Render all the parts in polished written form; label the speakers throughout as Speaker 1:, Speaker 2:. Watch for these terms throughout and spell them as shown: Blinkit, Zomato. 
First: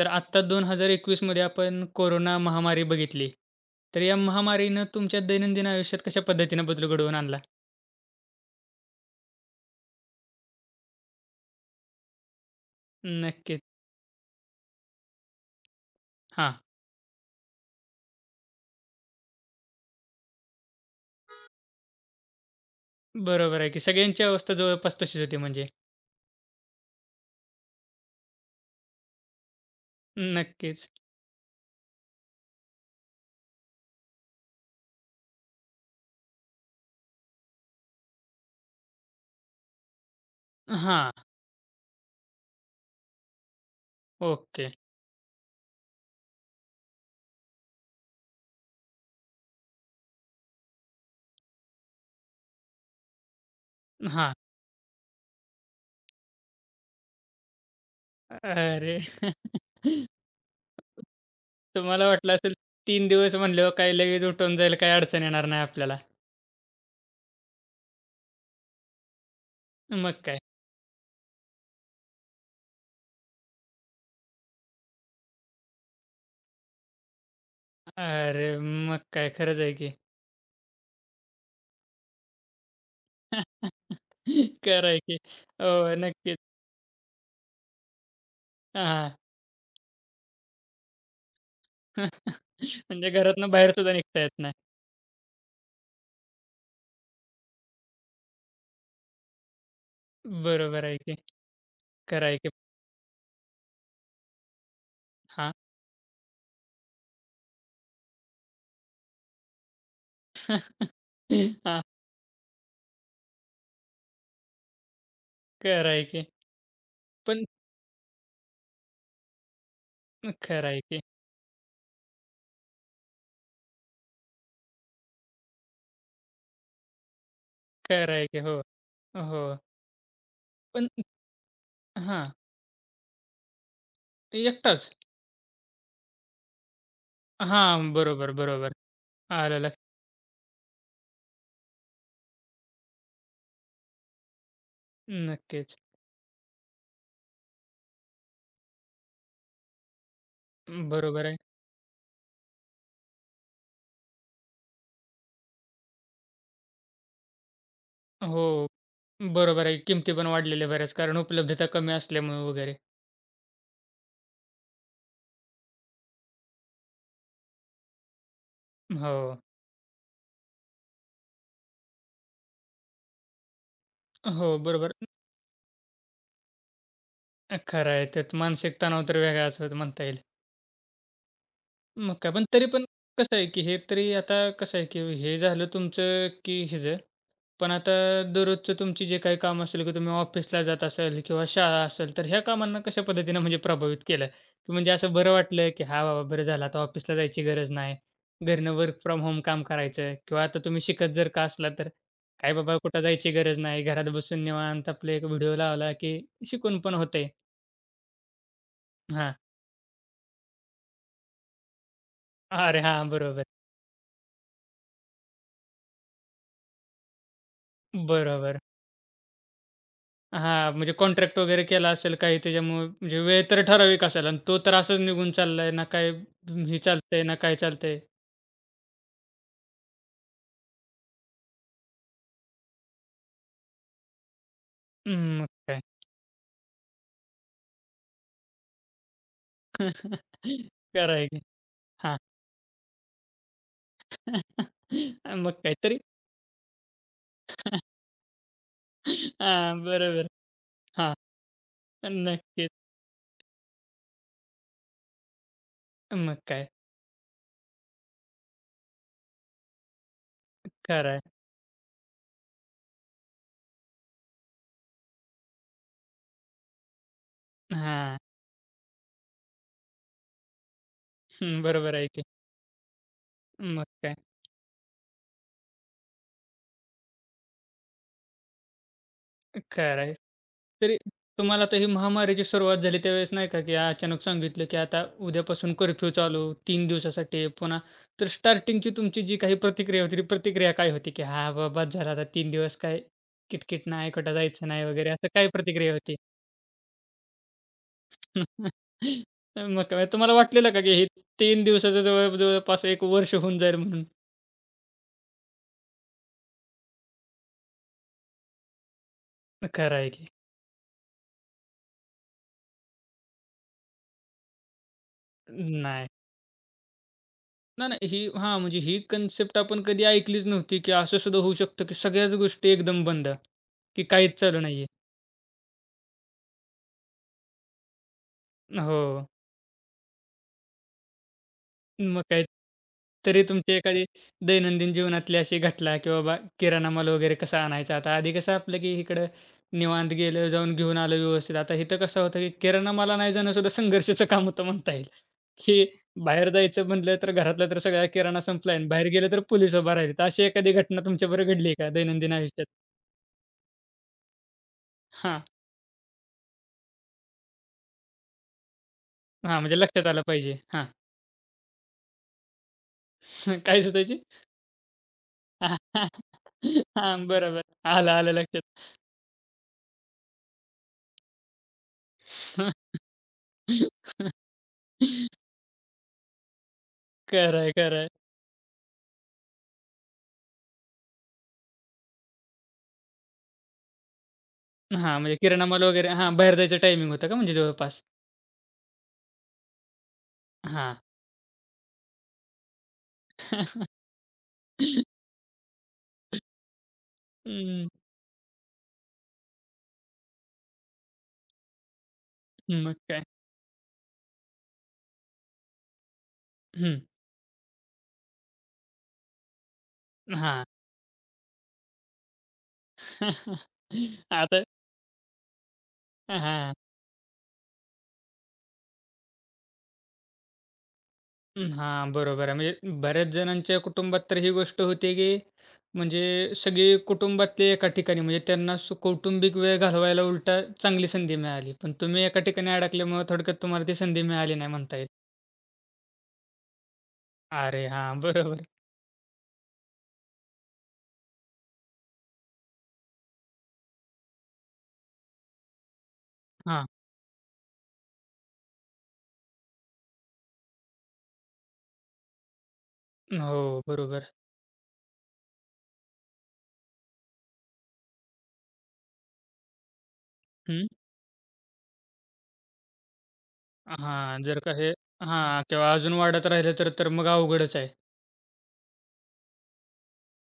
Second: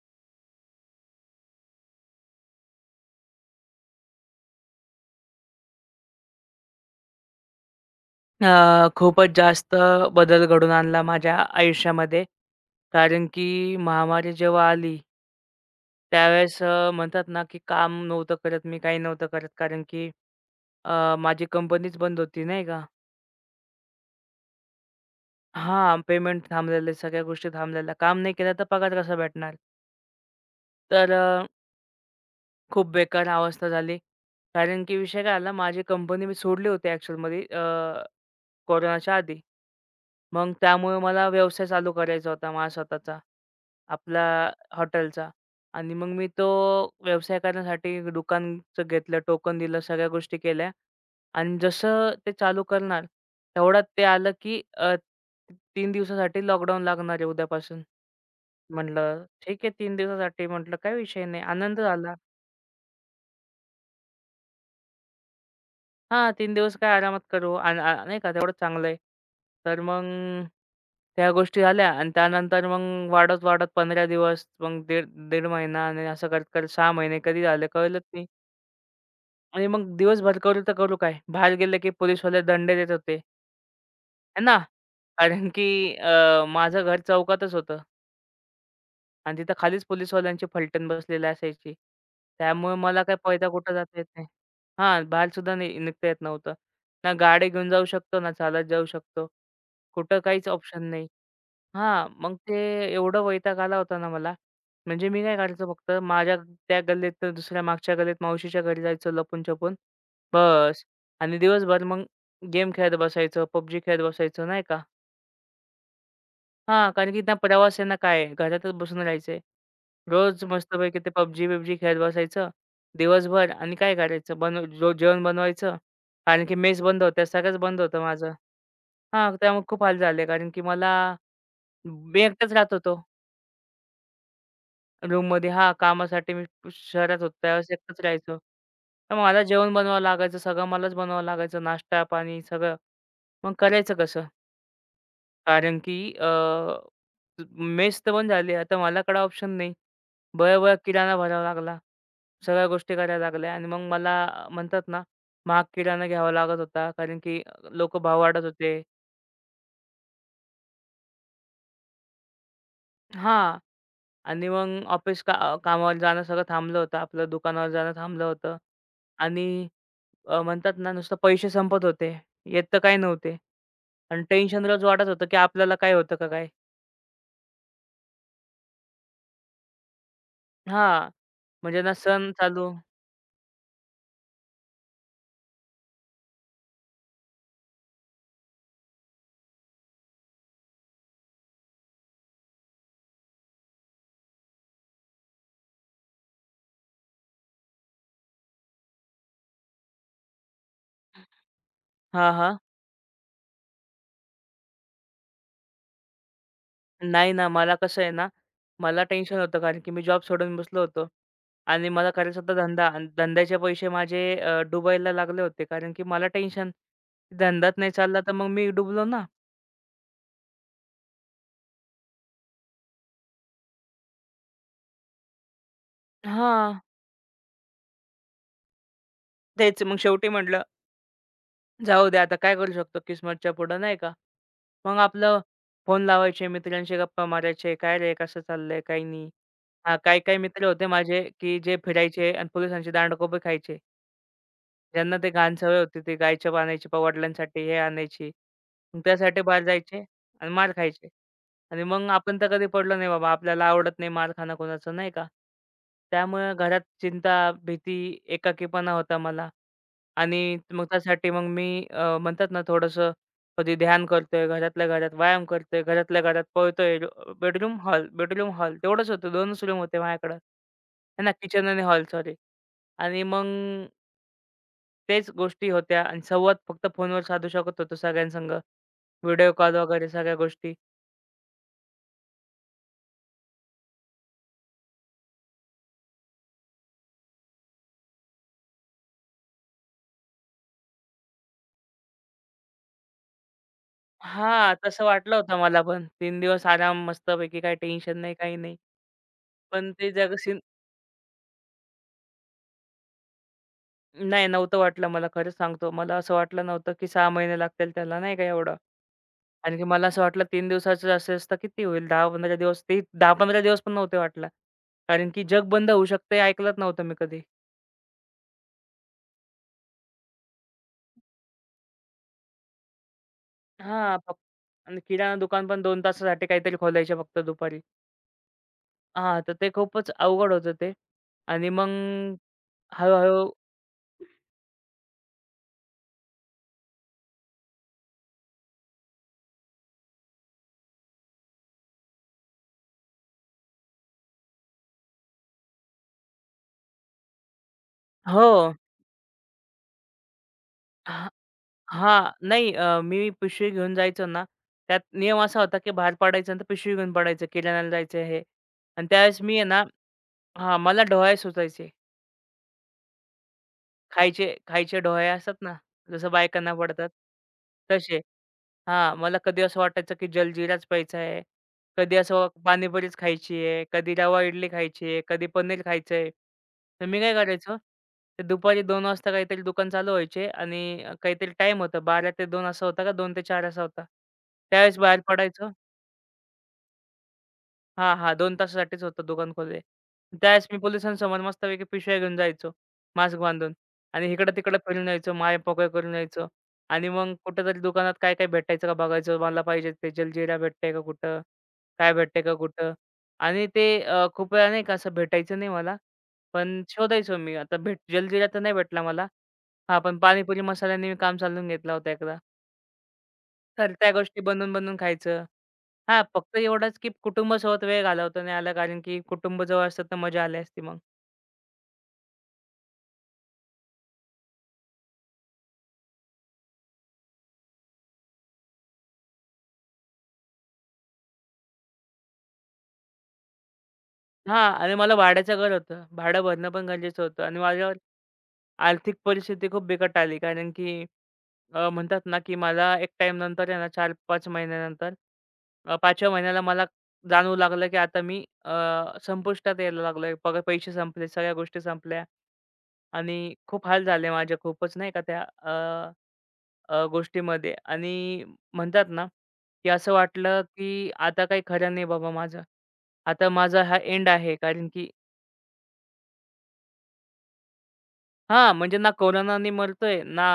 Speaker 1: तर आत्ता 2021 मध्ये आपण कोरोना महामारी बघितली. तर या महामारीनं तुमच्या दैनंदिन आयुष्यात कशा पद्धतीनं बदल घडवून आणला?
Speaker 2: खूपच जास्त बदल घडवून आणला माझ्या आयुष्यामध्ये. कारण की
Speaker 1: नक्कीच.
Speaker 2: महामारी जेव्हा आली,
Speaker 1: हां,
Speaker 2: त्यावेळेस म्हणतात ना, की काम नव्हतं करत मी, काही नव्हतं करत. कारण की माझी कंपनीच बंद होती, नाही का?
Speaker 1: बरोबर आहे की सगळ्यांची अवस्था जवळपास तशीच होती म्हणजे.
Speaker 2: हां, पेमेंट थांबलेले, सगळ्या गोष्टी थांबलेल्या. काम नाही केलं तर पगार कसा भेटणार?
Speaker 1: नक्कीच.
Speaker 2: तर खूप बेकार अवस्था झाली. कारण की विषय काय झाला, माझी कंपनी मी सोडली होती ॲक्चुअलमध्ये कोरोनाच्या आधी. मग त्यामुळे
Speaker 1: हां,
Speaker 2: मला व्यवसाय चालू करायचा होता माझा स्वतःचा. आपला
Speaker 1: ओके.
Speaker 2: हॉटेलचा आणि मग मी तो व्यवसाय करण्यासाठी दुकानचं घेतलं, टोकन दिलं, सगळ्या गोष्टी केल्या आणि जसं ते चालू करणार तेवढ्यात ते आलं,
Speaker 1: हां.
Speaker 2: की 3 दिवसासाठी लॉकडाऊन लागणार आहे उद्यापासून.
Speaker 1: अरे!
Speaker 2: म्हटलं ठीक आहे 3 दिवसासाठी म्हटलं काही विषय नाही. आनंद
Speaker 1: तुम्हाला
Speaker 2: झाला.
Speaker 1: वाटलं असेल 3 दिवस म्हणल्यावर काय लगेच उठून जाईल, काही अडचण येणार नाही आपल्याला.
Speaker 2: हां, 3 दिवस काय आरामात करू आणि नाही का तेवढंच चांगलं आहे. तर मग
Speaker 1: मग काय?
Speaker 2: त्या गोष्टी झाल्या आणि त्यानंतर मग वाढत-वाढत 15 दिवस, मग दीड दीड महिना आणि असं करत-करत 6 महिने कधी झाले कळलंच नाही.
Speaker 1: अरे मग काय? खरंच
Speaker 2: आणि
Speaker 1: आहे
Speaker 2: मग
Speaker 1: की.
Speaker 2: दिवसभर करू तर करू काय? बाहेर गेले की पोलिसवाले दंडे देत होते, है ना?
Speaker 1: खरं आहे की.
Speaker 2: कारण की
Speaker 1: हो, नक्कीच.
Speaker 2: माझं घर चौकातच होतं.
Speaker 1: हां.
Speaker 2: आणि तिथं खालीच पोलिसवाल्यांची फलटण बसलेली असायची. त्यामुळे मला
Speaker 1: म्हणजे
Speaker 2: काय पळता
Speaker 1: घरातनं बाहेर
Speaker 2: कुठं
Speaker 1: सुद्धा
Speaker 2: जाता येत
Speaker 1: निघता
Speaker 2: नाही.
Speaker 1: येत नाही.
Speaker 2: हां, बाहेरसुद्धा निघता येत नव्हतं. ना गाडी घेऊन जाऊ शकतो, ना चालत जाऊ शकतो. कुठं काहीच ऑप्शन
Speaker 1: बरोबर आहे
Speaker 2: नाही.
Speaker 1: की.
Speaker 2: हां,
Speaker 1: खरं
Speaker 2: मग
Speaker 1: आहे की.
Speaker 2: ते एवढं वैताग आला होता ना मला. म्हणजे मी काय
Speaker 1: हां.
Speaker 2: करायचो फक्त माझ्या त्या गल्लीतनं दुसऱ्या मागच्या गल्लीत मावशीच्या घरी जायचो लपून-छपून.
Speaker 1: हां.
Speaker 2: बस आणि दिवसभर मग गेम खेळत बसायचो, PUBG खेळत बसायचो नाही का?
Speaker 1: खरं आहे की.
Speaker 2: हां, कारण की ना
Speaker 1: पण
Speaker 2: प्रवास आहे ना काय आहे, घरातच बसून राहायचंय. रोज
Speaker 1: खरं आहे
Speaker 2: मस्तपैकी
Speaker 1: की.
Speaker 2: ते पबजी-बिबजी खेळत बसायचं दिवसभर आणि काय करायचं रोज जेवण बनवायचं. कारण की मेस बंद होत्या, सगळंच बंद होतं
Speaker 1: खरं आहे
Speaker 2: माझं.
Speaker 1: की. हो,
Speaker 2: हां,
Speaker 1: हो.
Speaker 2: त्यामुळे खूप हाल झाले कारण की
Speaker 1: पण
Speaker 2: मला मी
Speaker 1: हां,
Speaker 2: एकटाच राहत होतो
Speaker 1: एकटाच.
Speaker 2: रूममध्ये. हां, कामासाठी मी शहरात होतो त्यावेळेस
Speaker 1: हां,
Speaker 2: एकटाच
Speaker 1: बरोबर,
Speaker 2: राहायचो.
Speaker 1: बरोबर.
Speaker 2: तर मला
Speaker 1: आलं
Speaker 2: जेवण
Speaker 1: लक्षात.
Speaker 2: बनवावं लागायचं, सगळं मलाच बनवावं लागायचं, नाश्ता, पाणी सगळं. मग करायचं कसं?
Speaker 1: नक्कीच.
Speaker 2: कारण की मेस तर बंद झाली. आता मलाकडे ऑप्शन नाही. बळा-बळा किराणा
Speaker 1: बरोबर आहे.
Speaker 2: भरावा लागला. सगळ्या गोष्टी करायला लागल्या आणि मग मला म्हणतात ना, महाग किराणा घ्यावा लागत होता. कारण की लोकं भाव वाढत
Speaker 1: हो,
Speaker 2: होते.
Speaker 1: बरोबर आहे. किमती पण वाढलेल्या बऱ्याच कारण उपलब्धता कमी असल्यामुळे वगैरे.
Speaker 2: हां. आणि मग ऑफिस का कामावर जाणं सगळं थांबलं होतं. आपलं दुकानावर जाणं थांबलं होतं.
Speaker 1: हो,
Speaker 2: आणि म्हणतात ना, नुसतं पैसे संपत होते. येत तर काही नव्हते. आणि
Speaker 1: हो,
Speaker 2: टेन्शन रोज
Speaker 1: बरोबर.
Speaker 2: वाटत होतं, की आपल्याला काय होतं का काय?
Speaker 1: खरं आहे. त्यात मानसिक तणाव तर वेगळाच होत म्हणता येईल.
Speaker 2: हां. म्हणजे ना
Speaker 1: मग
Speaker 2: सण
Speaker 1: काय. पण तरी
Speaker 2: चालू.
Speaker 1: पण कसं आहे, की हे तरी आता कसं आहे, की हे झालं तुमचं, की ह्याचं. पण आता दररोजचं तुमची जे काही काम असेल, की तुम्ही ऑफिसला जात असाल किंवा शाळा असेल, तर ह्या कामांना कशा पद्धतीनं म्हणजे प्रभावित केलं? की म्हणजे असं बरं वाटलं, की "हां, बाबा बरं झालं आता ऑफिसला जायची गरज नाही. घरनं वर्क फ्रॉम होम काम करायचं" किंवा आता तुम्ही शिकत जर का असला तर,
Speaker 2: हां,
Speaker 1: "काय
Speaker 2: हां.
Speaker 1: बाबा कुठं जायची गरज नाही. घरात बसून निवांत आपले एक व्हिडिओ लावला, की शिकून पण होतंय."
Speaker 2: नाही ना, मला कसं आहे ना, मला
Speaker 1: हां.
Speaker 2: टेन्शन होतं कारण की मी जॉब सोडून बसलो होतो आणि मला करायचा होता
Speaker 1: अरे
Speaker 2: धंदा आणि
Speaker 1: हां, बरोबर.
Speaker 2: धंद्याचे पैसे माझे डुबायला लागले होते कारण की मला टेन्शन, धंदाच नाही चालला तर मग
Speaker 1: बरोबर.
Speaker 2: मी डुबलो ना.
Speaker 1: हां, म्हणजे कॉन्ट्रॅक्ट वगैरे केला असेल काही त्याच्यामुळे म्हणजे वेळ तर ठराविक असेल आणि तो तर असंच निघून चाललाय ना काय हे
Speaker 2: हां,
Speaker 1: चालतंय ना काय चालतंय.
Speaker 2: तेच मग शेवटी म्हटलं, जाऊ दे आता काय करू शकतो किस्मतच्या पुढं नाही का? मग
Speaker 1: हं,
Speaker 2: आपलं
Speaker 1: मग काय.
Speaker 2: फोन लावायचे, मित्रांशी गप्पा मारायचे, "काय रे, कसं चाललंय? काही नाही." हां, काही-काही मित्र होते
Speaker 1: खरं
Speaker 2: माझे,
Speaker 1: आहे की.
Speaker 2: की जे
Speaker 1: हां.
Speaker 2: फिरायचे आणि पोलिसांची दांडकोपे खायचे. ज्यांना ते
Speaker 1: मग
Speaker 2: घाण
Speaker 1: काय
Speaker 2: सवय
Speaker 1: तरी
Speaker 2: होती, ते गायछाप आणायची वडिलांसाठी, हे आणायची. मग त्यासाठी बाहेर
Speaker 1: हां,
Speaker 2: जायचे
Speaker 1: बरोबर.
Speaker 2: आणि मार खायचे.
Speaker 1: हां,
Speaker 2: आणि मग आपण तर कधी
Speaker 1: नक्कीच.
Speaker 2: पडलो नाही बाबा. आपल्याला आवडत नाही मार खाणं कोणाचं, नाही का?
Speaker 1: मग
Speaker 2: त्यामुळे
Speaker 1: काय.
Speaker 2: घरात चिंता, भीती, एकाकीपणा होता मला. आणि मग
Speaker 1: खरं आहे.
Speaker 2: त्यासाठी मग मी म्हणतात ना थोडंसं कधी ध्यान करतोय, घरातल्या घरात व्यायाम करतोय, घरातल्या घरात पळतोय. बेडरूम, हॉल,
Speaker 1: हां,
Speaker 2: बेडरूम, हॉल तेवढंच होतं. 2च रूम होते माझ्याकडं. आहे ना,
Speaker 1: हं,
Speaker 2: किचन आणि
Speaker 1: बरोबर
Speaker 2: हॉल
Speaker 1: आहे की.
Speaker 2: सॉरी. आणि मग
Speaker 1: मग काय.
Speaker 2: तेच गोष्टी होत्या आणि संवाद फक्त फोनवर साधू शकत होतो सगळ्यांसंग. व्हिडिओ कॉल
Speaker 1: खरं
Speaker 2: वगैरे
Speaker 1: आहे.
Speaker 2: सगळ्या गोष्टी.
Speaker 1: तरी तुम्हाला आता ही महामारीची सुरुवात झाली त्यावेळेस नाही का, की अचानक सांगितलं, की आता उद्यापासून कर्फ्यू चालू 3 दिवसासाठी पुन्हा तर स्टार्टिंगची तुमची जी काही प्रतिक्रिया होती, ती प्रतिक्रिया काय होती? की "हां, बाबा बस झालं आता 3 दिवस काय किटकिट नाही, कुठं जायचं
Speaker 2: हां,
Speaker 1: नाही"
Speaker 2: तसं
Speaker 1: वगैरे असं
Speaker 2: वाटलं
Speaker 1: काय
Speaker 2: होतं मला
Speaker 1: प्रतिक्रिया
Speaker 2: पण.
Speaker 1: होती?
Speaker 2: 3 दिवस आराम मस्तपैकी काही टेन्शन नाही, काही नाही.
Speaker 1: मग
Speaker 2: पण
Speaker 1: काय
Speaker 2: ते
Speaker 1: तुम्हाला
Speaker 2: जग.
Speaker 1: वाटलेलं का, की हे 3 दिवसाचं जवळपास 1 वर्ष होऊन जाईल म्हणून?
Speaker 2: नाही, नव्हतं वाटलं मला खरंच सांगतो. मला असं वाटलं नव्हतं, की 6 महिने लागतील त्याला नाही का एवढं. कारण की
Speaker 1: खरं
Speaker 2: मला
Speaker 1: आहे
Speaker 2: असं
Speaker 1: की.
Speaker 2: वाटलं 3 दिवसाचं असेल तर किती होईल 10-15 दिवस. ते 10-15 दिवस पण नव्हते वाटला. कारण की जग बंद होऊ
Speaker 1: नाही.
Speaker 2: शकतं हे ऐकलंच नव्हतं मी कधी.
Speaker 1: नाही, नाही. ही हां, म्हणजे ही कन्सेप्ट आपण कधी ऐकलीच नव्हती, की असं सुद्धा होऊ शकतं, की सगळ्याच गोष्टी एकदम बंद, की
Speaker 2: हां,
Speaker 1: काहीच
Speaker 2: फक्त.
Speaker 1: चालू नाहीये.
Speaker 2: आणि किराणा दुकान पण 2 तासासाठी काहीतरी खोलायचे फक्त दुपारी.
Speaker 1: हो.
Speaker 2: हां, तर ते खूपच अवघड होतं ते. आणि मग
Speaker 1: मग काय
Speaker 2: हळू.
Speaker 1: तरी तुमची एखादी दैनंदिन जीवनातली अशी घटना, की बाबा किराणा माल वगैरे कसा आणायचा? आता आधी कसं आपलं, की इकडं निवांत गेलं, जाऊन घेऊन आलं व्यवस्थित. आता इथं कसं होतं, की किराणा माल आणायला जाणं सुद्धा संघर्षाचं काम होतं म्हणता येईल, की बाहेर जायचं म्हटलं तर घरातला तर सगळा किराणा
Speaker 2: हो.
Speaker 1: संपलाय आणि बाहेर गेलं तर पोलीस उभा राहिलेत. अशी एखादी घटना तुमच्याबरोबर घडली आहे का
Speaker 2: हां.
Speaker 1: दैनंदिन आयुष्यात?
Speaker 2: नाही मी पिशवी घेऊन जायचो ना, त्यात नियम असा होता, की बाहेर पडायचं आणि तर पिशवी घेऊन पडायचं, किराण्याला जायचं हे आणि त्यावेळेस मी
Speaker 1: हां,
Speaker 2: आहे
Speaker 1: म्हणजे
Speaker 2: ना.
Speaker 1: लक्षात आलं पाहिजे.
Speaker 2: हां,
Speaker 1: हां,
Speaker 2: मला डोहाळे सुचायचे.
Speaker 1: काय शोधायची?
Speaker 2: खायचे खायचे डोहाळे असतात ना, जसं बायकांना पडतात,
Speaker 1: हां, बरोबर. आलं,
Speaker 2: तसे.
Speaker 1: आलं लक्षात.
Speaker 2: हां, मला कधी असं वाटायचं, की जलजीराच प्यायचा आहे. कधी असं पाणीपुरीच खायची आहे, कधी रवा इडली खायची आहे, कधी पनीर खायचं आहे. तर मी काय
Speaker 1: खरं आहे,
Speaker 2: करायचो,
Speaker 1: खरं आहे.
Speaker 2: ते दुपारी 2 वाजता काहीतरी दुकान चालू व्हायचे आणि काहीतरी टाईम होता 12 ते 2 असा होता का 2 ते 4 असा होता. त्यावेळेस
Speaker 1: हां,
Speaker 2: बाहेर
Speaker 1: म्हणजे किराणा
Speaker 2: पडायचो.
Speaker 1: माल वगैरे हां, बाहेर जायचं टायमिंग होतं का म्हणजे जवळपास?
Speaker 2: हां, हां. 2 तासासाठीच होतं दुकान खोलले. त्यावेळेस मी
Speaker 1: हां.
Speaker 2: पोलिसांसमोर मस्तपैकी पिशव्या घेऊन जायचो, मास्क बांधून आणि इकडं-तिकडं फिरून यायचो, मायपोकळ करून यायचो आणि मग कुठेतरी
Speaker 1: हं,
Speaker 2: दुकानात काय-काय भेटायचं का बघायचं. मला पाहिजे ते जलजिरा भेटतंय का कुठं? काय भेटतंय का कुठं?
Speaker 1: मग काय?
Speaker 2: आणि ते खूप वेळा नाही का असं भेटायचं नाही मला. पण
Speaker 1: हं,
Speaker 2: शोधायचो मी. आता भेट जलजिरा तर नाही भेटला मला. हां, पण पाणीपुरी
Speaker 1: हां.
Speaker 2: मसाल्याने मी काम चालवून घेतला होता एकदा. तर त्या गोष्टी
Speaker 1: आता
Speaker 2: बनवून-बनवून खायचं. हां, फक्त
Speaker 1: हां.
Speaker 2: एवढंच की कुटुंबासोबत वेळ घालवता नाही आला, कारण की कुटुंब जवळ असतं तर मजा आली असती मग.
Speaker 1: अं, हां, बरोबर आहे. म्हणजे बऱ्याच जणांच्या कुटुंबात तर ही गोष्ट होते, की म्हणजे सगळे कुटुंबातले एका ठिकाणी म्हणजे त्यांना सु कौटुंबिक वेळ घालवायला उलटा चांगली संधी मिळाली. पण तुम्ही एका ठिकाणी अडकल्यामुळं थोडक्यात तुम्हाला ती संधी मिळाली नाही
Speaker 2: हां आणि
Speaker 1: म्हणता येईल.
Speaker 2: मला भाड्याचं घर होतं. भाडं भरणं पण गरजेचं होतं आणि
Speaker 1: अरे
Speaker 2: माझ्यावर
Speaker 1: हां, बरोबर.
Speaker 2: आर्थिक परिस्थिती खूप बिकट आली. कारण की म्हणतात ना, की मला एक टाईमनंतर आहे ना 4-5 महिन्यानंतर 5व्या महिन्याला मला
Speaker 1: हां.
Speaker 2: जाणवू लागलं, की आता मी संपुष्टात यायला लागलोय. पगार पैसे संपले, सगळ्या गोष्टी संपल्या आणि
Speaker 1: हो,
Speaker 2: खूप हाल झाले
Speaker 1: बरोबर.
Speaker 2: माझे खूपच नाही का त्या गोष्टीमध्ये आणि म्हणतात ना, की असं वाटलं,
Speaker 1: हं.
Speaker 2: की आता काही खरं नाही बाबा माझं. आता माझा हा एंड
Speaker 1: हां,
Speaker 2: आहे.
Speaker 1: जर का
Speaker 2: कारण
Speaker 1: हे
Speaker 2: की
Speaker 1: हां, किंवा अजून वाढत राहिलं तर तर मग अवघडच आहे.
Speaker 2: हां, म्हणजे ना कोरोनाने मरतोय, ना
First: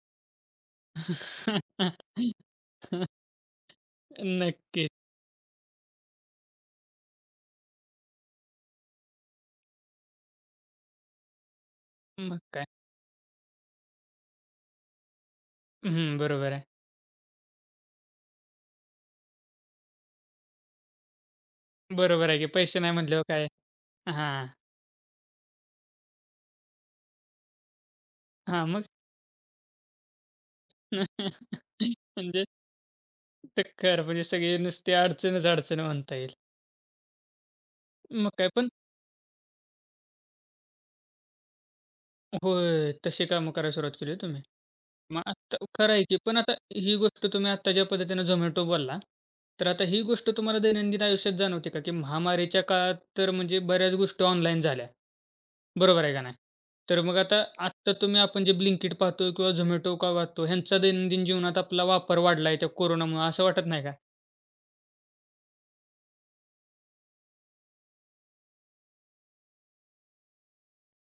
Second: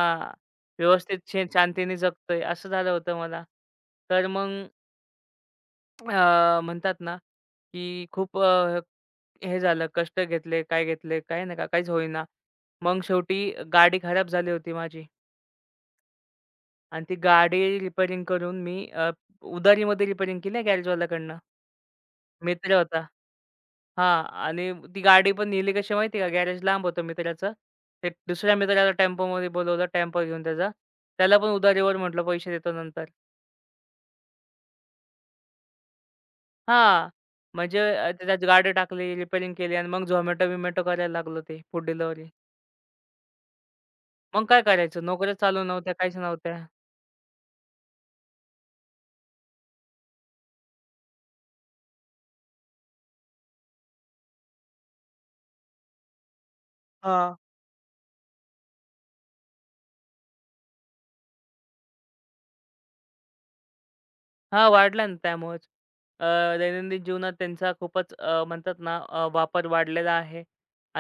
Speaker 2: व्यवस्थित शांतीने जगतोय, असं झालं होतं मला. तर मग
Speaker 1: नक्कीच.
Speaker 2: म्हणतात ना, की खूप हे झालं, कष्ट घेतले, काय घेतले, काही नका काहीच होईना.
Speaker 1: मग काय.
Speaker 2: मग शेवटी गाडी खराब झाली होती माझी
Speaker 1: हं, बरोबर आहे.
Speaker 2: आणि ती गाडी रिपेअरिंग करून मी उधारीमध्ये रिपेअरिंग केली गॅरेजवाल्याकडनं.
Speaker 1: बरोबर आहे, की
Speaker 2: मित्र
Speaker 1: पैसे नाही
Speaker 2: होता.
Speaker 1: म्हटल्यावर काय
Speaker 2: हां
Speaker 1: हां,
Speaker 2: आणि ती गाडी पण नेली कशी माहिती आहे का? गॅरेज लांब होतं मित्राचं. ते दुसऱ्या
Speaker 1: हां, मग?
Speaker 2: मित्राला टेम्पोमध्ये बोलवलं, टेम्पो घेऊन त्याचा. त्याला पण उधारीवर म्हटलं,
Speaker 1: म्हणजे
Speaker 2: "पैसे देतो नंतर."
Speaker 1: टक्कर म्हणजे सगळी नुसती अडचण म्हणता येईल.
Speaker 2: हां, म्हणजे
Speaker 1: मग
Speaker 2: त्याच्यात
Speaker 1: काय पण
Speaker 2: गाडी टाकली, रिपेअरिंग केली आणि मग Zomato बिमॅटो करायला लागलं ते फूड डिलिव्हरी.
Speaker 1: होय, तशी कामं करायला सुरुवात केली हो तुम्ही.
Speaker 2: मग काय करायचं?
Speaker 1: मग
Speaker 2: नोकऱ्या
Speaker 1: आता
Speaker 2: चालू
Speaker 1: खरं
Speaker 2: नव्हत्या,
Speaker 1: आहे
Speaker 2: काहीच
Speaker 1: की पण आता
Speaker 2: नव्हत्या.
Speaker 1: ही गोष्ट तुम्ही आता ज्या पद्धतीनं Zomato बोलला, तर आता ही गोष्ट तुम्हाला दैनंदिन आयुष्यात जाणवते का? की महामारीच्या काळात तर म्हणजे बऱ्याच गोष्टी ऑनलाईन झाल्या. बरोबर आहे का नाही? तर मग
Speaker 2: हां.
Speaker 1: आता आत्ता तुम्ही आपण जे Blinkit पाहतो किंवा Zomato का पाहतो, ह्यांचा दैनंदिन जीवनात आपला वापर वाढला त्या कोरोनामुळं असं वाटत नाही का?
Speaker 2: हां, वाढल्या ना त्यामुळेच. अ, दैनंदिन जीवनात त्यांचा खूपच म्हणतात ना वापर वाढलेला आहे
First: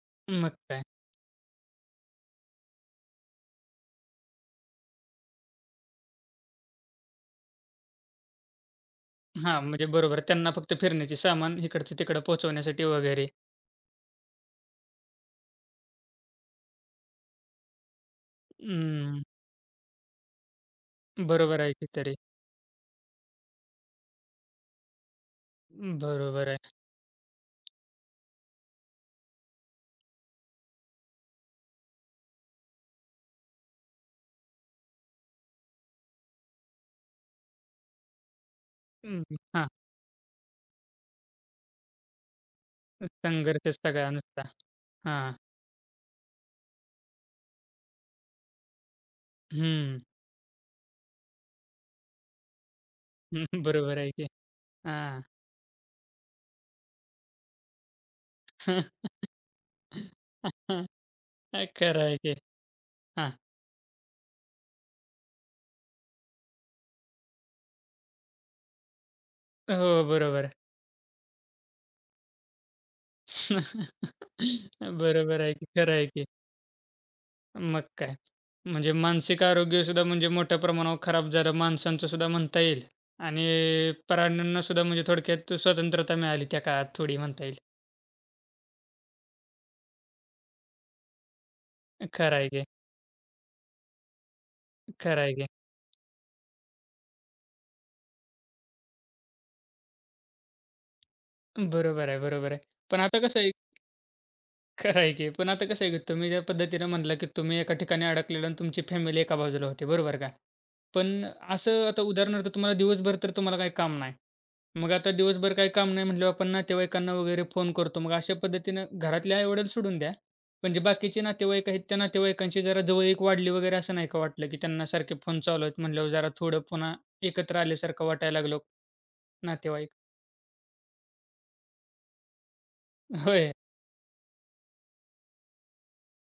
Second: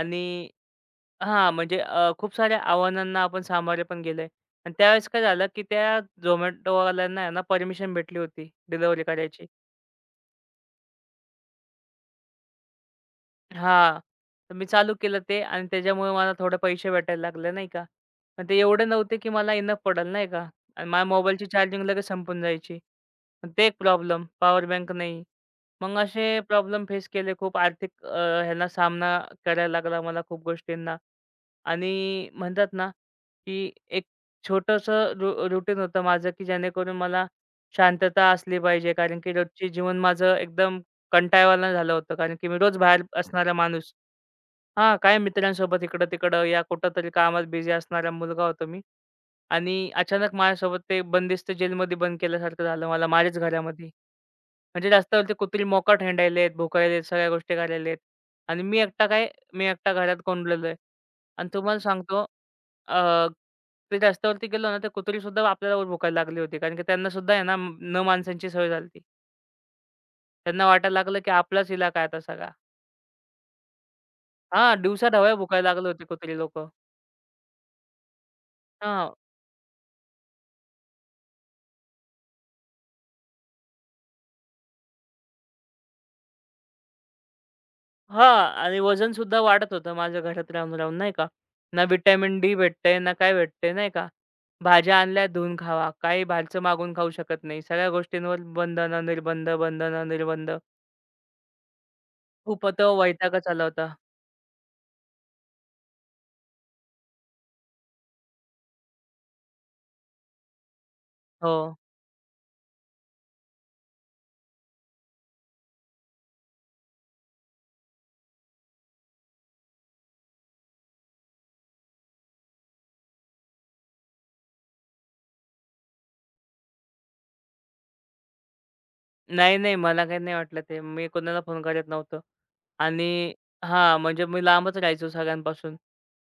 Speaker 2: आणि
Speaker 1: मग काय?
Speaker 2: हां, म्हणजे खूप साऱ्या आव्हानांना आपण सामोरे पण गेलोय आणि त्यावेळेस काय झालं, की त्या झोमॅटोवाल्यांना आहे ना परमिशन भेटली होती डिलिव्हरी करायची.
Speaker 1: हां, म्हणजे बरोबर. त्यांना फक्त फिरण्याचे सामान इकडचं-तिकडं पोहोचवण्यासाठी वगैरे.
Speaker 2: हां. तर मी चालू केलं ते आणि त्याच्यामुळे मला थोडे पैसे भेटायला लागले, नाही का. पण ते एवढे नव्हते,
Speaker 1: अं,
Speaker 2: की मला इनफ पडेल, नाही का. आणि माझ्या मोबाईलची
Speaker 1: बरोबर आहे
Speaker 2: चार्जिंग
Speaker 1: की
Speaker 2: लगेच
Speaker 1: तरी.
Speaker 2: संपून जायची. मग ते एक प्रॉब्लेम, पॉवर बँक नाही. मग असे
Speaker 1: बरोबर आहे.
Speaker 2: प्रॉब्लेम फेस केले खूप आर्थिक ह्यांना सामना करायला लागला मला खूप गोष्टींना. आणि म्हणतात ना, की एक छोटंसं रूटीन होतं माझं, की जेणेकरून मला शांतता असली पाहिजे कारण
Speaker 1: अं,
Speaker 2: की
Speaker 1: हां.
Speaker 2: रोजची जीवन माझं एकदम कंटाळवाणं झालं होतं. कारण की मी रोज बाहेर असणारा
Speaker 1: संघर्षच
Speaker 2: माणूस.
Speaker 1: सगळा नुसता.
Speaker 2: हां, काय
Speaker 1: हां.
Speaker 2: मित्रांसोबत इकडं-तिकडं या कुठं तरी कामात बिझी असणारा मुलगा होतो मी आणि
Speaker 1: हं.
Speaker 2: अचानक माझ्यासोबत ते बंदिस्त जेलमध्ये बंद केल्यासारखं झालं मला
Speaker 1: हं,
Speaker 2: माझ्याच घरामध्ये.
Speaker 1: बरोबर आहे की.
Speaker 2: म्हणजे
Speaker 1: हां.
Speaker 2: रस्त्यावरती कुत्री मोकाट हिंडायलेत, भुकायलेत, सगळ्या गोष्टी करायलेत आणि मी एकटा काय, मी एकटा घरात कोंडलेलो आहे.
Speaker 1: हां.
Speaker 2: आणि तुम्हाला
Speaker 1: खरं आहे
Speaker 2: सांगतो
Speaker 1: की.
Speaker 2: अ,
Speaker 1: हां.
Speaker 2: ते रस्त्यावरती गेलो ना, तर कुत्रीसुद्धा आपल्याला भुकायला लागली होती. कारण की त्यांनासुद्धा आहे ना, न माणसांची सवय झाली
Speaker 1: हो, बरोबर.
Speaker 2: त्यांना वाटायला लागलं की आपलाच इलाका आहे आता सगळा. हां, दिवसा डव्या
Speaker 1: बरोबर आहे की.
Speaker 2: भुकायला लागले
Speaker 1: खरं
Speaker 2: होते
Speaker 1: आहे की.
Speaker 2: कुत्री लोकं.
Speaker 1: मग काय. म्हणजे
Speaker 2: हां,
Speaker 1: मानसिक आरोग्यसुद्धा म्हणजे मोठ्या प्रमाणावर खराब झालं माणसांचं सुद्धा म्हणता येईल आणि प्राण्यांना सुद्धा म्हणजे थोडक्यात स्वतंत्रता मिळाली त्या काळात थोडी म्हणता येईल.
Speaker 2: हां. आणि वजनसुद्धा वाढत होतं माझं घरात राहून-राहून नाही का. ना
Speaker 1: खरं
Speaker 2: व्हिटॅमिन
Speaker 1: आहे
Speaker 2: डी
Speaker 1: की,
Speaker 2: भेटतंय, ना काय भेटतंय नाही का. भाज्या
Speaker 1: खरं
Speaker 2: आणल्या
Speaker 1: आहे की.
Speaker 2: धुवून खावा. काही बाहेरचं मागून खाऊ शकत नाही. सगळ्या गोष्टींवर बंधनं, निर्बंध, बंधनं, निर्बंध.
Speaker 1: बरोबर आहे.
Speaker 2: खूप तो
Speaker 1: पण आता कसं
Speaker 2: वैतागच
Speaker 1: आहे
Speaker 2: आला होता.
Speaker 1: खरं आहे की. पण आता कसं आहे की तुम्ही ज्या पद्धतीनं म्हणला की तुम्ही एका ठिकाणी अडकलेला आणि तुमची फॅमिली एका बाजूला होती, बरोबर का? पण
Speaker 2: हो.
Speaker 1: असं आता उदाहरणार्थ तुम्हाला दिवसभर तर तुम्हाला काही काम नाही. मग आता दिवसभर काही काम नाही म्हटल्यावर आपण नातेवाईकांना वगैरे फोन करतो. मग अशा पद्धतीनं घरातले आई सोडून द्या. पण जे बाकीचे नातेवाईक आहेत, त्या नातेवाईकांची जरा जवळीक वाढली वगैरे असं नाही का वाटलं, की त्यांना सारखे फोन चालू आहेत म्हणल्यावर जरा थोडं पुन्हा एकत्र आल्यासारखं वाटायला लागलो
Speaker 2: नाही, नाही.
Speaker 1: नातेवाईक?
Speaker 2: मला काही नाही वाटलं ते. मी कोणाला फोन करत नव्हतो. आणि
Speaker 1: होय.
Speaker 2: हां, म्हणजे मी लांबच राहायचो सगळ्यांपासून.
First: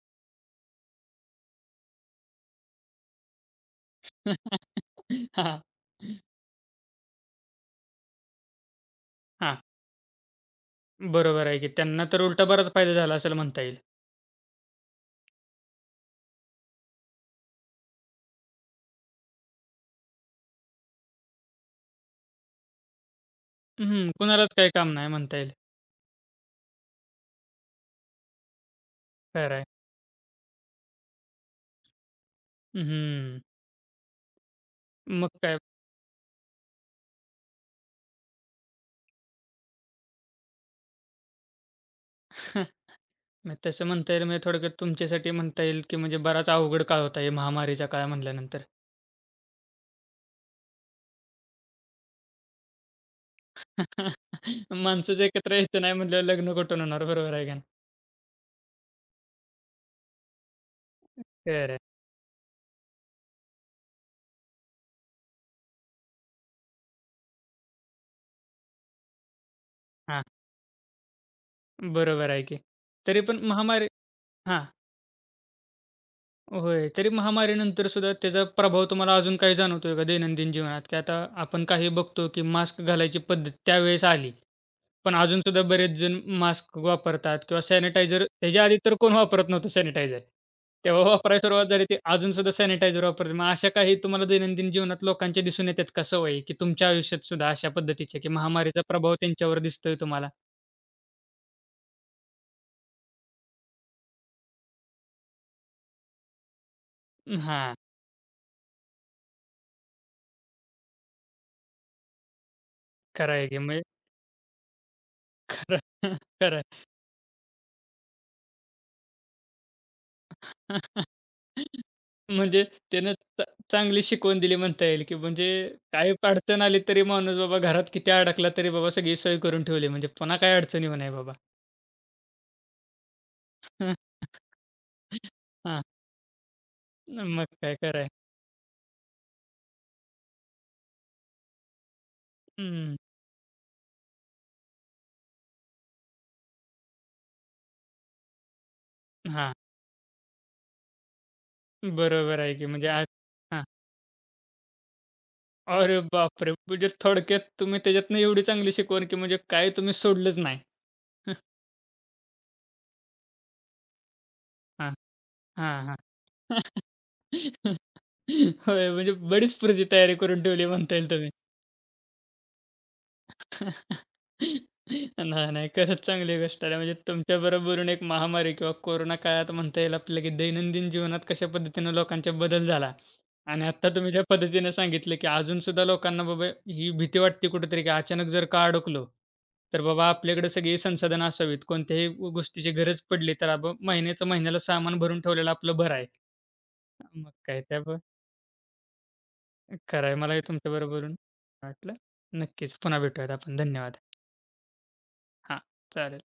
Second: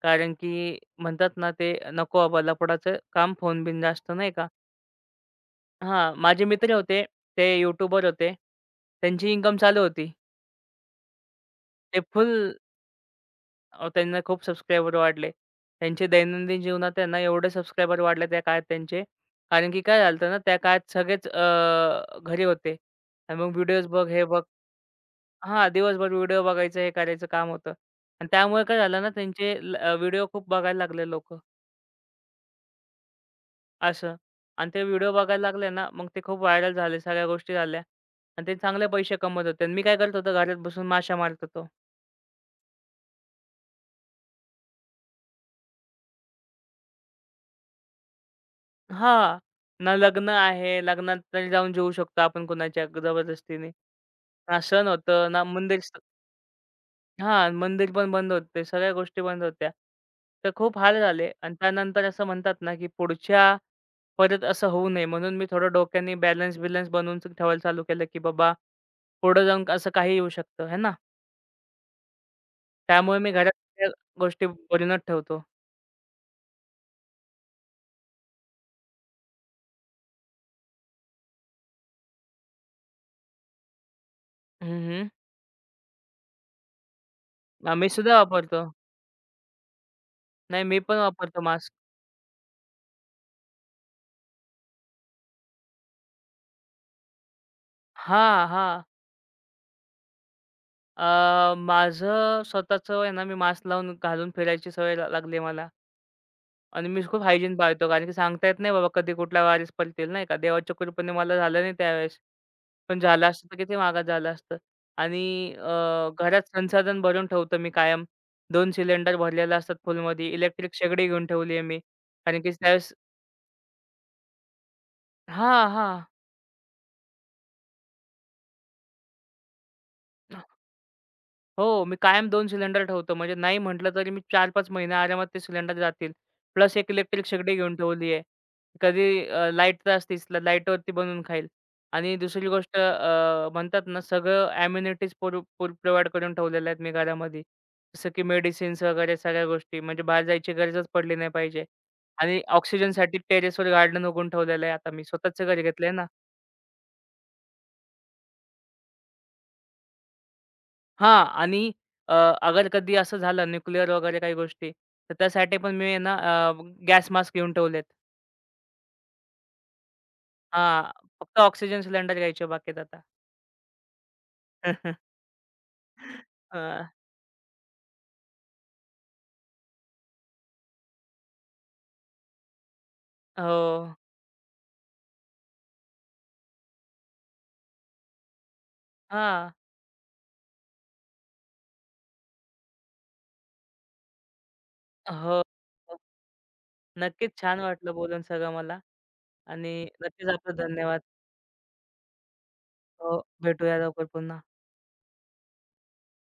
Speaker 2: कारण की म्हणतात ना, ते नको बाबा लफडाचं काम, फोन बिन जास्त नाही का.
Speaker 1: हां.
Speaker 2: हां, माझे मित्र होते. ते यूट्यूबर होते. त्यांची इन्कम
Speaker 1: हां.
Speaker 2: चालू होती.
Speaker 1: बरोबर आहे की
Speaker 2: ते
Speaker 1: त्यांना तर
Speaker 2: फुल
Speaker 1: उलटा बराच फायदा झाला असेल म्हणता येईल.
Speaker 2: त्यांना खूप सबस्क्रायबर वाढले. त्यांचे दैनंदिन जीवनात त्यांना एवढे सबस्क्रायबर वाढले त्या काळात त्यांचे. कारण की काय झालं ना, त्या काळात सगळेच घरी होते. आणि मग व्हिडिओज बघ,
Speaker 1: हं,
Speaker 2: हे बघ.
Speaker 1: कुणालाच काही काम नाही म्हणता येईल.
Speaker 2: हां, दिवसभर व्हिडिओ बघायचं, हे करायचं काम होतं. आणि त्यामुळे काय झालं ना, त्यांचे
Speaker 1: खरं आहे.
Speaker 2: व्हिडिओ खूप बघायला लागले लोकं.
Speaker 1: हं.
Speaker 2: असं. आणि ते व्हिडिओ
Speaker 1: मग
Speaker 2: बघायला
Speaker 1: काय
Speaker 2: लागले ना, मग ते खूप व्हायरल झाले, सगळ्या गोष्टी झाल्या आणि ते चांगले पैसे कमवत होते आणि मी काय करत होतो, घरात बसून माशा मारत होतो.
Speaker 1: मग तसं म्हणता येईल म्हणजे थोडक्यात तुमच्यासाठी म्हणता येईल की म्हणजे बराच अवघड काळ होता हे महामारीचा काळ म्हटल्यानंतर.
Speaker 2: हां, ना लग्न आहे, लग्नात तरी जाऊन जेवू शकतो आपण कुणाच्या जबरदस्तीने. ना सण
Speaker 1: माणसंच
Speaker 2: होतं, ना
Speaker 1: एकत्र
Speaker 2: मंदिर
Speaker 1: यायचं नाही म्हटल्यावर लग्न कुठून होणार बरोबर आहे
Speaker 2: हां,
Speaker 1: का नाही?
Speaker 2: मंदिर पण बंद होते, सगळ्या गोष्टी बंद होत्या. तर खूप हाल झाले आणि
Speaker 1: खरं आहे.
Speaker 2: त्यानंतर असं म्हणतात ना, की पुढच्या परत असं होऊ नये म्हणून मी थोडं डोक्याने बॅलन्स-बिलन्स बनवून ठेवायला चालू केलं, की बाबा पुढे जाऊन असं काही
Speaker 1: हां,
Speaker 2: येऊ शकतं, है ना?
Speaker 1: बरोबर आहे की.
Speaker 2: त्यामुळे
Speaker 1: तरी
Speaker 2: मी
Speaker 1: पण
Speaker 2: घरात त्या
Speaker 1: महामारी
Speaker 2: गोष्टी
Speaker 1: हां.
Speaker 2: बनवूनच ठेवतो.
Speaker 1: होय. तरी महामारीनंतर सुद्धा त्याचा प्रभाव तुम्हाला अजून काही जाणवतोय का दैनंदिन जीवनात? की आता आपण काही बघतो, की मास्क घालायची पद्धत त्यावेळेस आली.
Speaker 2: हं, हं.
Speaker 1: पण अजून सुद्धा बरेच जण मास्क वापरतात किंवा
Speaker 2: मी सुद्धा
Speaker 1: सॅनिटायझर
Speaker 2: वापरतो.
Speaker 1: ह्याच्या आधी तर कोण वापरत नव्हतं सॅनिटायझर.
Speaker 2: नाही, मी पण
Speaker 1: तेव्हा वापरायला
Speaker 2: वापरतो
Speaker 1: सुरुवात
Speaker 2: मास्क.
Speaker 1: झाली ते अजून सुद्धा सॅनिटायझर वापरतात. मग अशा काही तुम्हाला दैनंदिन जीवनात लोकांच्या दिसून येतात का सवयी? की तुमच्या आयुष्यात सुद्धा अशा पद्धतीच्या की
Speaker 2: हां,
Speaker 1: महामारीचा
Speaker 2: हां.
Speaker 1: प्रभाव त्यांच्यावर दिसतोय तुम्हाला?
Speaker 2: माझं स्वतःचं आहे ना, मी मास्क लावून घालून फिरायची सवय लागली मला आणि मी खूप हायजीन
Speaker 1: हां.
Speaker 2: पाळतो. कारण की सांगता येत नाही बाबा कधी कुठला वारीस पलटेल, नाही का. देवाच्या कृपेने मला झालं नाही त्यावेळेस. पण झालं
Speaker 1: खरं
Speaker 2: असतं
Speaker 1: आहे
Speaker 2: तर
Speaker 1: की
Speaker 2: किती
Speaker 1: म्हणजे
Speaker 2: महागात झालं असतं. आणि
Speaker 1: खरं,
Speaker 2: घरात
Speaker 1: खरं.
Speaker 2: संसाधन भरून ठेवतो मी कायम. 2 सिलेंडर भरलेले असतात फुलमध्ये. इलेक्ट्रिक शेगडी घेऊन ठेवली आहे मी. कारण की
Speaker 1: म्हणजे
Speaker 2: त्यावेळेस.
Speaker 1: त्यानं चा चांगली शिकवण दिली म्हणता येईल, की म्हणजे
Speaker 2: हां, हां.
Speaker 1: काही अडचण आली तरी माणूस बाबा घरात किती अडकला तरी बाबा सगळी सोय करून ठेवली. म्हणजे पुन्हा काही अडचण येऊ नये बाबा.
Speaker 2: हो, मी कायम 2 सिलेंडर ठेवतो. म्हणजे नाही म्हटलं तरी मी 4-5 महिने आरामात ते सिलेंडर
Speaker 1: हां,
Speaker 2: जातील. प्लस एक इलेक्ट्रिक
Speaker 1: मग
Speaker 2: शेगडी घेऊन
Speaker 1: काय खरं आहे.
Speaker 2: ठेवली आहे. कधी लाईट तर असतेच, लाईटवरती बनवून खाईल. आणि दुसरी गोष्ट
Speaker 1: हं,
Speaker 2: म्हणतात ना सगळं अम्युनिटीज पुर पुर करून ठेवलेल्या आहेत मी घरामध्ये. जसं की मेडिसिन्स वगैरे सगळ्या गोष्टी. म्हणजे बाहेर जायची गरजच पडली नाही पाहिजे.
Speaker 1: बरोबर
Speaker 2: आणि
Speaker 1: आहे की म्हणजे आज
Speaker 2: ऑक्सिजनसाठी
Speaker 1: हां,
Speaker 2: टेरेसवर गार्डन उगवून ठेवलेलं आहे आता मी. स्वतःच घर घेतलंय
Speaker 1: अरे
Speaker 2: ना.
Speaker 1: बापरे! म्हणजे थोडक्यात तुम्ही त्याच्यातनं एवढी चांगली शिकवण, की म्हणजे काय तुम्ही सोडलंच नाही.
Speaker 2: हां आणि अ, अगर कधी असं झालं न्यूक्लिअर वगैरे काही गोष्टी,
Speaker 1: हां,
Speaker 2: तर त्यासाठी
Speaker 1: हां,
Speaker 2: पण मी
Speaker 1: हां.
Speaker 2: आहे ना अ, गॅस मास्क घेऊन ठेवलेत.
Speaker 1: होय, म्हणजे बरीच पुढची तयारी करून ठेवली
Speaker 2: हां,
Speaker 1: म्हणता येईल तुम्ही.
Speaker 2: फक्त ऑक्सिजन सिलेंडर घ्यायचे बाकीत आता.
Speaker 1: नाही, नाही. खरंच चांगली
Speaker 2: अ,
Speaker 1: गोष्ट आहे. म्हणजे तुमच्याबरोबर बोलून एक महामारी किंवा कोरोना काळात म्हणता येईल आपल्याला, की दैनंदिन जीवनात कशा पद्धतीनं लोकांचा बदल झाला आणि आत्ता
Speaker 2: हो.
Speaker 1: तुम्ही ज्या पद्धतीने सांगितलं, की अजूनसुद्धा लोकांना बाबा ही भीती वाटते कुठेतरी, की अचानक जर का अडकलो,
Speaker 2: हां.
Speaker 1: तर बाबा आपल्याकडे सगळी संसाधनं असावीत. कोणत्याही गोष्टीची गरज पडली, तर आपण महिन्याचं महिन्याला सामान भरून
Speaker 2: हो,
Speaker 1: ठेवलेलं आपलं बरं
Speaker 2: हो.
Speaker 1: आहे. मग
Speaker 2: नक्कीच छान
Speaker 1: काय त्या
Speaker 2: वाटलं
Speaker 1: ब
Speaker 2: बोलून सगळं मला आणि
Speaker 1: खरं आहे.
Speaker 2: नक्कीच
Speaker 1: मलाही
Speaker 2: आपलं
Speaker 1: तुमच्याबरोबर
Speaker 2: धन्यवाद.
Speaker 1: बोलून वाटलं. नक्कीच. पुन्हा
Speaker 2: हो,
Speaker 1: भेटूयात आपण.
Speaker 2: भेटूया
Speaker 1: धन्यवाद.
Speaker 2: लवकर पुन्हा.
Speaker 1: हां, चालेल.